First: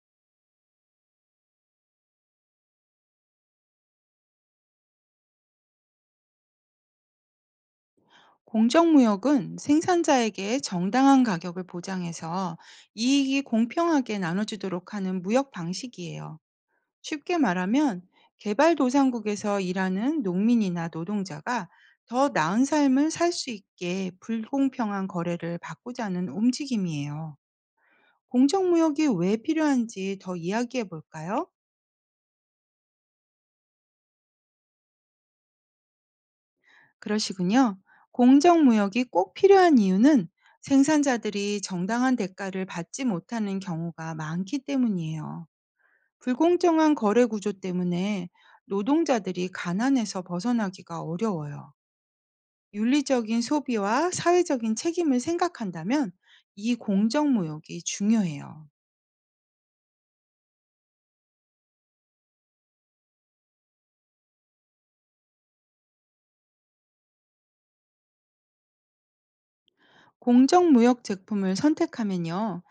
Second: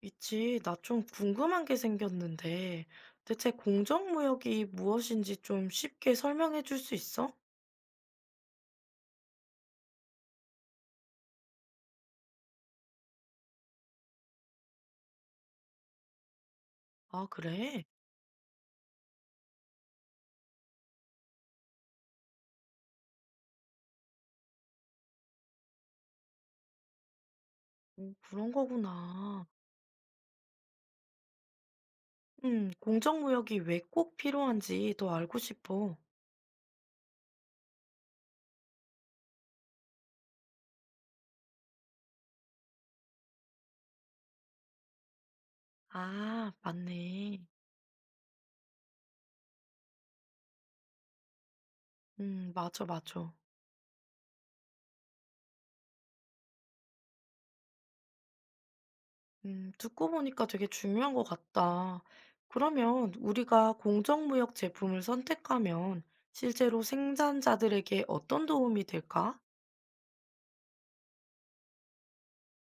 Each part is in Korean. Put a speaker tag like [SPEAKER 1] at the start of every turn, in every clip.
[SPEAKER 1] 있지, 나 좀 궁금한 게 생겼는데, 대체 공정무역이 무엇인지 좀 쉽게 설명해 줄 수 있어?
[SPEAKER 2] 공정무역은 생산자에게 정당한 가격을 보장해서 이익이 공평하게 나눠지도록 하는 무역 방식이에요.
[SPEAKER 1] 아,
[SPEAKER 2] 쉽게
[SPEAKER 1] 그래?
[SPEAKER 2] 말하면 개발도상국에서 일하는 농민이나 노동자가 더 나은 삶을 살 수 있게 불공평한 거래를 바꾸자는 움직임이에요.
[SPEAKER 1] 오, 그런
[SPEAKER 2] 공정무역이 왜
[SPEAKER 1] 거구나.
[SPEAKER 2] 필요한지 더 이야기해 볼까요?
[SPEAKER 1] 공정무역이 왜 꼭 필요한지 더 알고 싶어.
[SPEAKER 2] 그러시군요. 공정무역이 꼭 필요한 이유는 생산자들이 정당한 대가를 받지 못하는 경우가 많기 때문이에요.
[SPEAKER 1] 아,
[SPEAKER 2] 불공정한 거래
[SPEAKER 1] 맞네.
[SPEAKER 2] 구조 때문에 노동자들이 가난에서 벗어나기가 어려워요.
[SPEAKER 1] 맞아, 맞아.
[SPEAKER 2] 윤리적인 소비와 사회적인 책임을 생각한다면 이 공정무역이 중요해요.
[SPEAKER 1] 듣고 보니까 되게 중요한 것 같다. 그러면 우리가 공정무역 제품을 선택하면 실제로 생산자들에게 어떤 도움이 될까?
[SPEAKER 2] 공정무역 제품을 선택하면요.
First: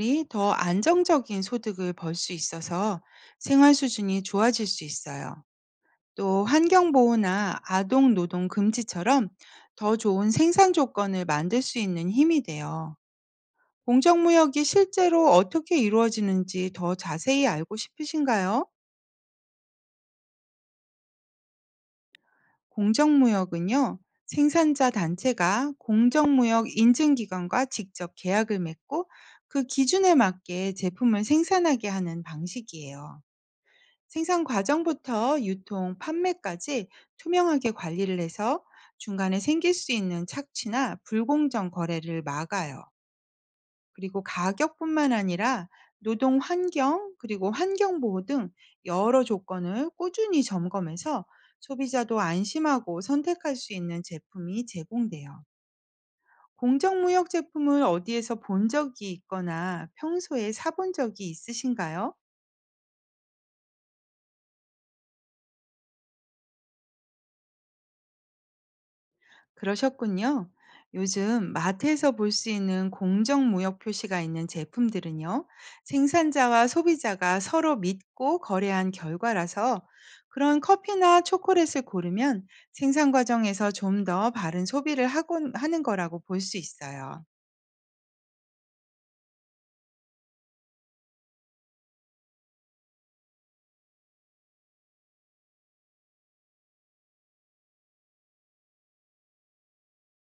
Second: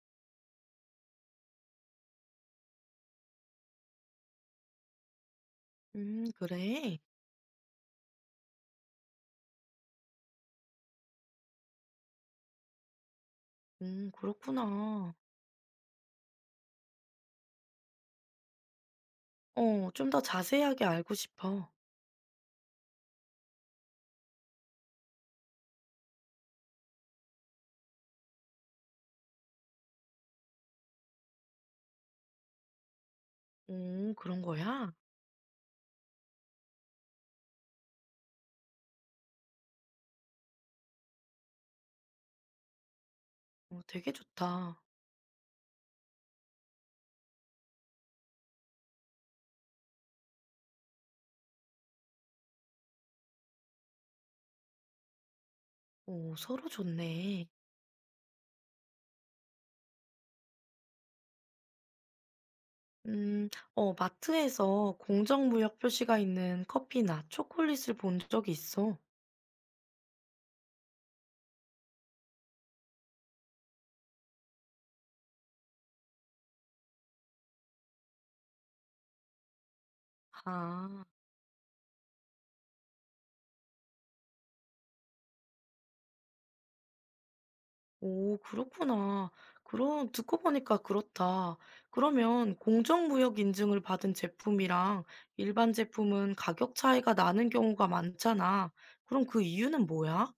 [SPEAKER 2] 생산자들이 더 안정적인 소득을 벌 수 있어서 생활 수준이 좋아질 수 있어요. 또 환경
[SPEAKER 1] 그래.
[SPEAKER 2] 보호나 아동 노동 금지처럼 더 좋은 생산 조건을 만들 수 있는 힘이 돼요. 공정무역이
[SPEAKER 1] 그렇구나.
[SPEAKER 2] 실제로 어떻게 이루어지는지 더 자세히 알고 싶으신가요?
[SPEAKER 1] 어, 좀 더 자세하게 알고 싶어.
[SPEAKER 2] 공정무역은요, 생산자 단체가 공정무역 인증기관과 직접 계약을 맺고 그 기준에 맞게 제품을 생산하게 하는 방식이에요.
[SPEAKER 1] 오, 그런
[SPEAKER 2] 생산
[SPEAKER 1] 거야?
[SPEAKER 2] 과정부터 유통, 판매까지 투명하게 관리를 해서 중간에 생길 수 있는 착취나 불공정 거래를 막아요.
[SPEAKER 1] 어, 되게
[SPEAKER 2] 그리고
[SPEAKER 1] 좋다.
[SPEAKER 2] 가격뿐만 아니라 노동 환경, 그리고 환경 보호 등 여러 조건을 꾸준히 점검해서 소비자도 안심하고 선택할 수 있는 제품이 제공돼요.
[SPEAKER 1] 오, 서로
[SPEAKER 2] 공정무역
[SPEAKER 1] 좋네.
[SPEAKER 2] 제품을 어디에서 본 적이 있거나 평소에 사본 적이 있으신가요?
[SPEAKER 1] 음, 어, 마트에서 공정무역 표시가 있는 커피나 초콜릿을 본 적이 있어.
[SPEAKER 2] 그러셨군요. 요즘 마트에서 볼 수 있는 공정무역 표시가 있는 제품들은요, 생산자와 소비자가 서로 믿고 거래한 결과라서 그런
[SPEAKER 1] 아,
[SPEAKER 2] 커피나 초콜릿을 고르면 생산 과정에서 좀 더 바른 소비를 하곤 하는 거라고 볼 수 있어요.
[SPEAKER 1] 오, 그렇구나. 그럼 듣고 보니까 그렇다. 그러면 공정무역 인증을 받은 제품이랑 일반 제품은 가격 차이가 나는 경우가 많잖아. 그럼 그 이유는 뭐야?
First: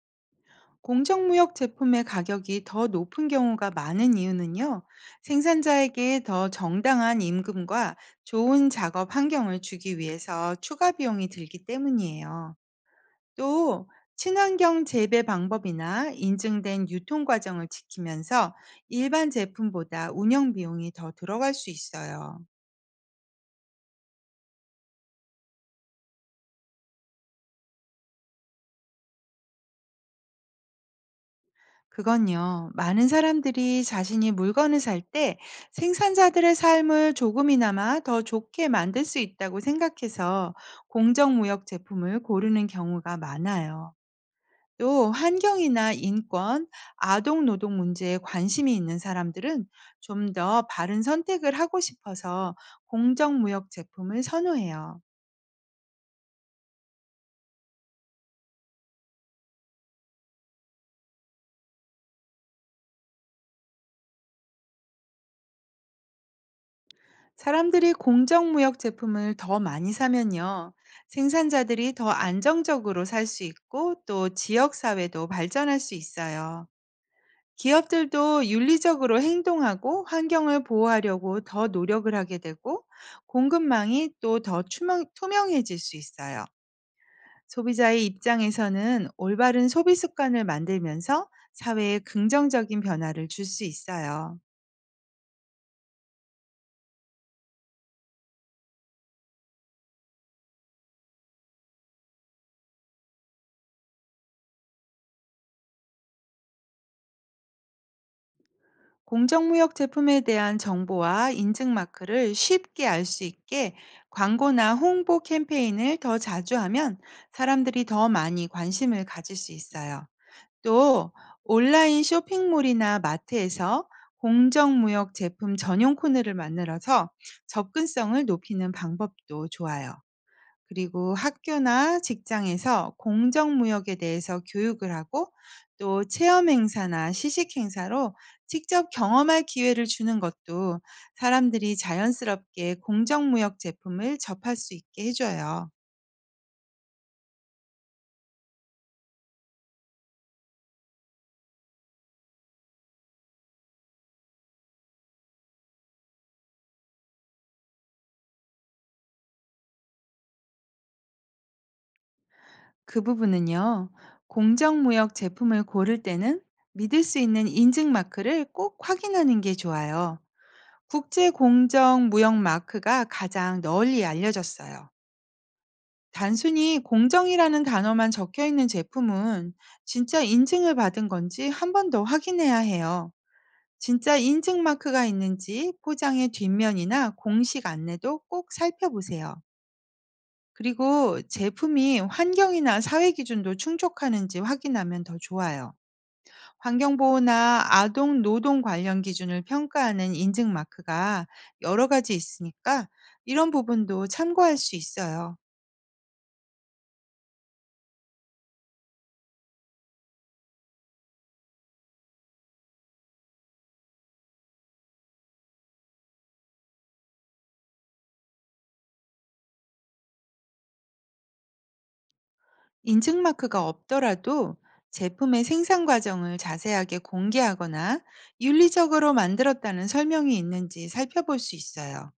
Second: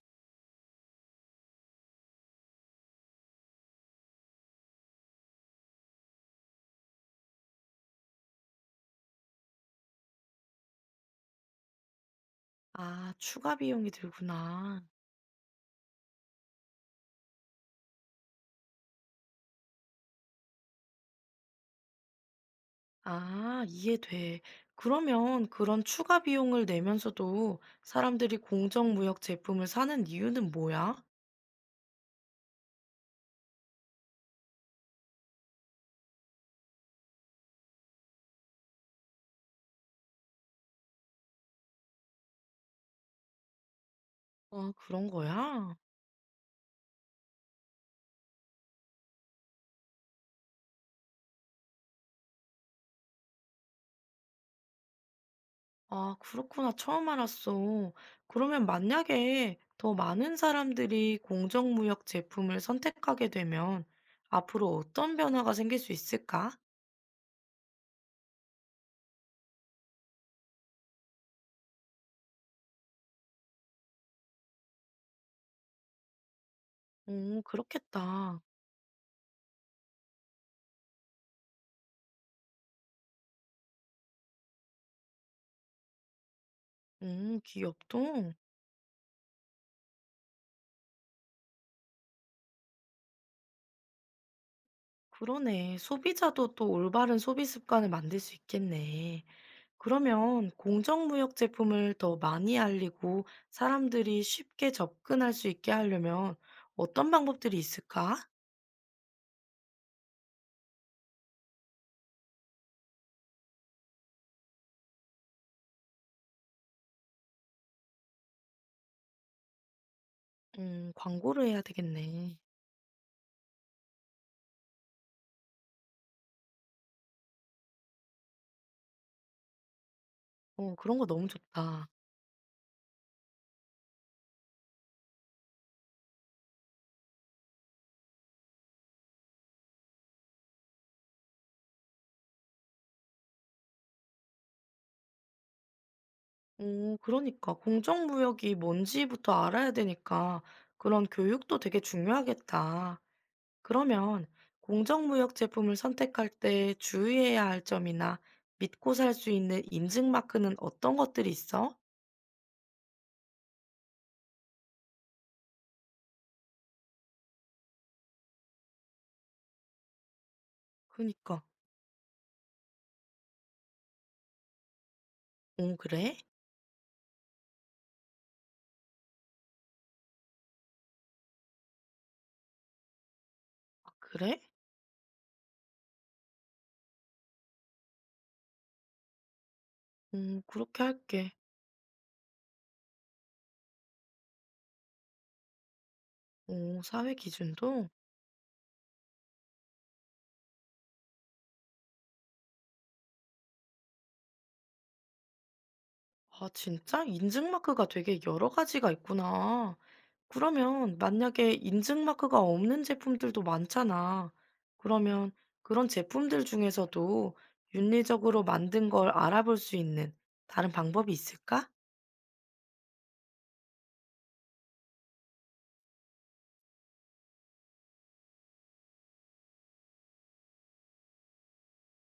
[SPEAKER 2] 공정무역 제품의 가격이 더 높은 경우가 많은 이유는요, 생산자에게 더 정당한 임금과 좋은 작업 환경을 주기 위해서 추가 비용이 들기 때문이에요.
[SPEAKER 1] 아, 추가
[SPEAKER 2] 또
[SPEAKER 1] 비용이 들구나.
[SPEAKER 2] 친환경 재배 방법이나 인증된 유통 과정을 지키면서 일반 제품보다 운영 비용이 더 들어갈 수 있어요.
[SPEAKER 1] 아, 이해돼. 그러면 그런 추가 비용을 내면서도 사람들이 공정무역 제품을 사는 이유는 뭐야?
[SPEAKER 2] 그건요, 많은 사람들이 자신이 물건을 살 때 생산자들의 삶을 조금이나마 더 좋게 만들 수 있다고 생각해서 공정무역 제품을 고르는 경우가 많아요.
[SPEAKER 1] 아, 그런
[SPEAKER 2] 또
[SPEAKER 1] 거야?
[SPEAKER 2] 환경이나 인권, 아동 노동 문제에 관심이 있는 사람들은 좀 더 바른 선택을 하고 싶어서 공정무역 제품을 선호해요.
[SPEAKER 1] 아, 그렇구나. 처음 알았어. 그러면 만약에 더 많은 사람들이 공정무역 제품을 선택하게 되면 앞으로 어떤 변화가 생길 수 있을까?
[SPEAKER 2] 사람들이 공정무역 제품을 더 많이 사면요. 생산자들이 더 안정적으로 살 수 있고 또 지역사회도 발전할 수 있어요.
[SPEAKER 1] 오, 그렇겠다.
[SPEAKER 2] 기업들도 윤리적으로 행동하고 환경을 보호하려고 더 노력을 하게 되고 공급망이 또 더 투명해질 수 있어요.
[SPEAKER 1] 귀엽도
[SPEAKER 2] 소비자의 입장에서는 올바른 소비 습관을 만들면서 사회에 긍정적인 변화를 줄 수 있어요.
[SPEAKER 1] 그러네. 소비자도 또 올바른 소비 습관을 만들 수 있겠네. 그러면 공정무역 제품을 더 많이 알리고 사람들이 쉽게 접근할 수 있게 하려면 어떤 방법들이 있을까?
[SPEAKER 2] 공정무역 제품에 대한 정보와 인증 마크를 쉽게 알 수 있게 광고나 홍보 캠페인을 더 자주 하면 사람들이 더 많이 관심을 가질 수 있어요. 또
[SPEAKER 1] 광고를 해야
[SPEAKER 2] 온라인
[SPEAKER 1] 되겠네.
[SPEAKER 2] 쇼핑몰이나 마트에서 공정무역 제품 전용 코너를 만들어서 접근성을 높이는 방법도 좋아요.
[SPEAKER 1] 어, 그런 거
[SPEAKER 2] 그리고
[SPEAKER 1] 너무 좋다.
[SPEAKER 2] 학교나 직장에서 공정무역에 대해서 교육을 하고 또 체험 행사나 시식 행사로 직접 경험할 기회를 주는 것도 사람들이 자연스럽게 공정무역 제품을 접할 수 있게 해줘요.
[SPEAKER 1] 오, 그러니까 공정무역이 뭔지부터 알아야 되니까 그런 교육도 되게 중요하겠다. 그러면 공정무역 제품을 선택할 때 주의해야 할 점이나 믿고 살 수 있는 인증 마크는 어떤 것들이 있어?
[SPEAKER 2] 그 부분은요, 공정무역 제품을 고를 때는 믿을 수 있는 인증 마크를 꼭 확인하는 게 좋아요. 국제
[SPEAKER 1] 그니까.
[SPEAKER 2] 공정 무역 마크가 가장 널리 알려졌어요.
[SPEAKER 1] 오, 그래?
[SPEAKER 2] 단순히 공정이라는 단어만 적혀 있는 제품은 진짜 인증을 받은 건지 한 번 더 확인해야 해요.
[SPEAKER 1] 아,
[SPEAKER 2] 진짜
[SPEAKER 1] 그래?
[SPEAKER 2] 인증 마크가 있는지 포장의 뒷면이나 공식 안내도 꼭 살펴보세요.
[SPEAKER 1] 그렇게
[SPEAKER 2] 그리고
[SPEAKER 1] 할게.
[SPEAKER 2] 제품이 환경이나 사회 기준도 충족하는지 확인하면 더 좋아요.
[SPEAKER 1] 오, 사회
[SPEAKER 2] 환경보호나
[SPEAKER 1] 기준도?
[SPEAKER 2] 아동 노동 관련 기준을 평가하는 인증 마크가 여러 가지 있으니까 이런 부분도 참고할 수 있어요.
[SPEAKER 1] 아, 진짜? 인증 마크가 되게 여러 가지가 있구나. 그러면 만약에 인증 마크가 없는 제품들도 많잖아. 그러면 그런 제품들 중에서도 윤리적으로 만든 걸 알아볼 수 있는 다른 방법이 있을까?
[SPEAKER 2] 인증 마크가 없더라도 제품의 생산 과정을 자세하게 공개하거나 윤리적으로 만들었다는 설명이 있는지 살펴볼 수 있어요.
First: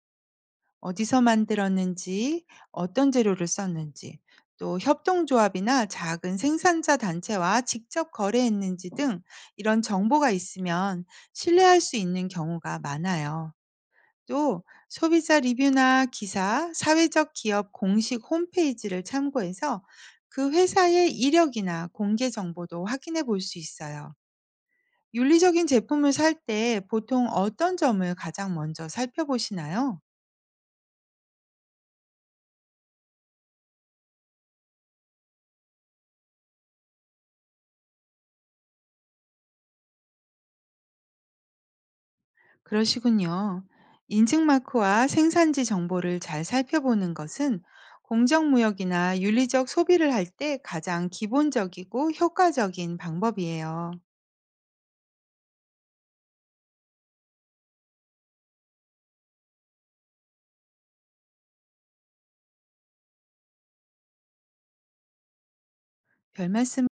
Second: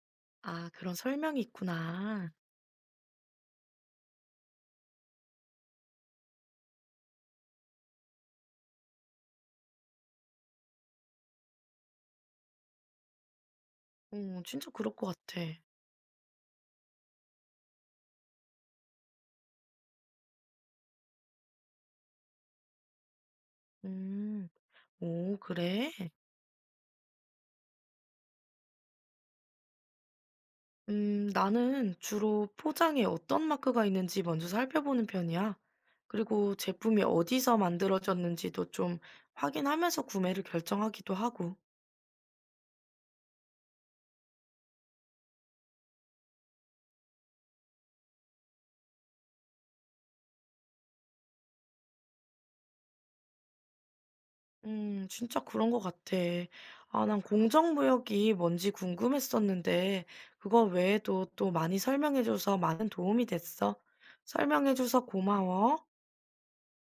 [SPEAKER 1] 아, 그런
[SPEAKER 2] 어디서
[SPEAKER 1] 설명이 있구나.
[SPEAKER 2] 만들었는지, 어떤 재료를 썼는지, 또 협동조합이나 작은 생산자 단체와 직접 거래했는지 등 이런 정보가 있으면 신뢰할 수 있는 경우가 많아요.
[SPEAKER 1] 어,
[SPEAKER 2] 또
[SPEAKER 1] 진짜 그럴 것
[SPEAKER 2] 소비자
[SPEAKER 1] 같아.
[SPEAKER 2] 리뷰나 기사, 사회적 기업 공식 홈페이지를 참고해서 그 회사의 이력이나 공개 정보도 확인해 볼 수 있어요.
[SPEAKER 1] 음. 오,
[SPEAKER 2] 윤리적인
[SPEAKER 1] 그래?
[SPEAKER 2] 제품을 살 때 보통 어떤 점을 가장 먼저 살펴보시나요?
[SPEAKER 1] 음, 나는 주로 포장에 어떤 마크가 있는지 먼저 살펴보는 편이야. 그리고 제품이 어디서 만들어졌는지도 좀 확인하면서 구매를 결정하기도 하고.
[SPEAKER 2] 그러시군요. 인증마크와 생산지 정보를 잘 살펴보는 것은 공정무역이나 윤리적 소비를 할 때 가장 기본적이고 효과적인 방법이에요.
[SPEAKER 1] 음, 진짜 그런 것 같아. 아, 난 공정무역이 뭔지 궁금했었는데 그거 외에도 또 많이 설명해 줘서 많은 도움이 됐어. 설명해 줘서 고마워.
[SPEAKER 2] 별 말씀을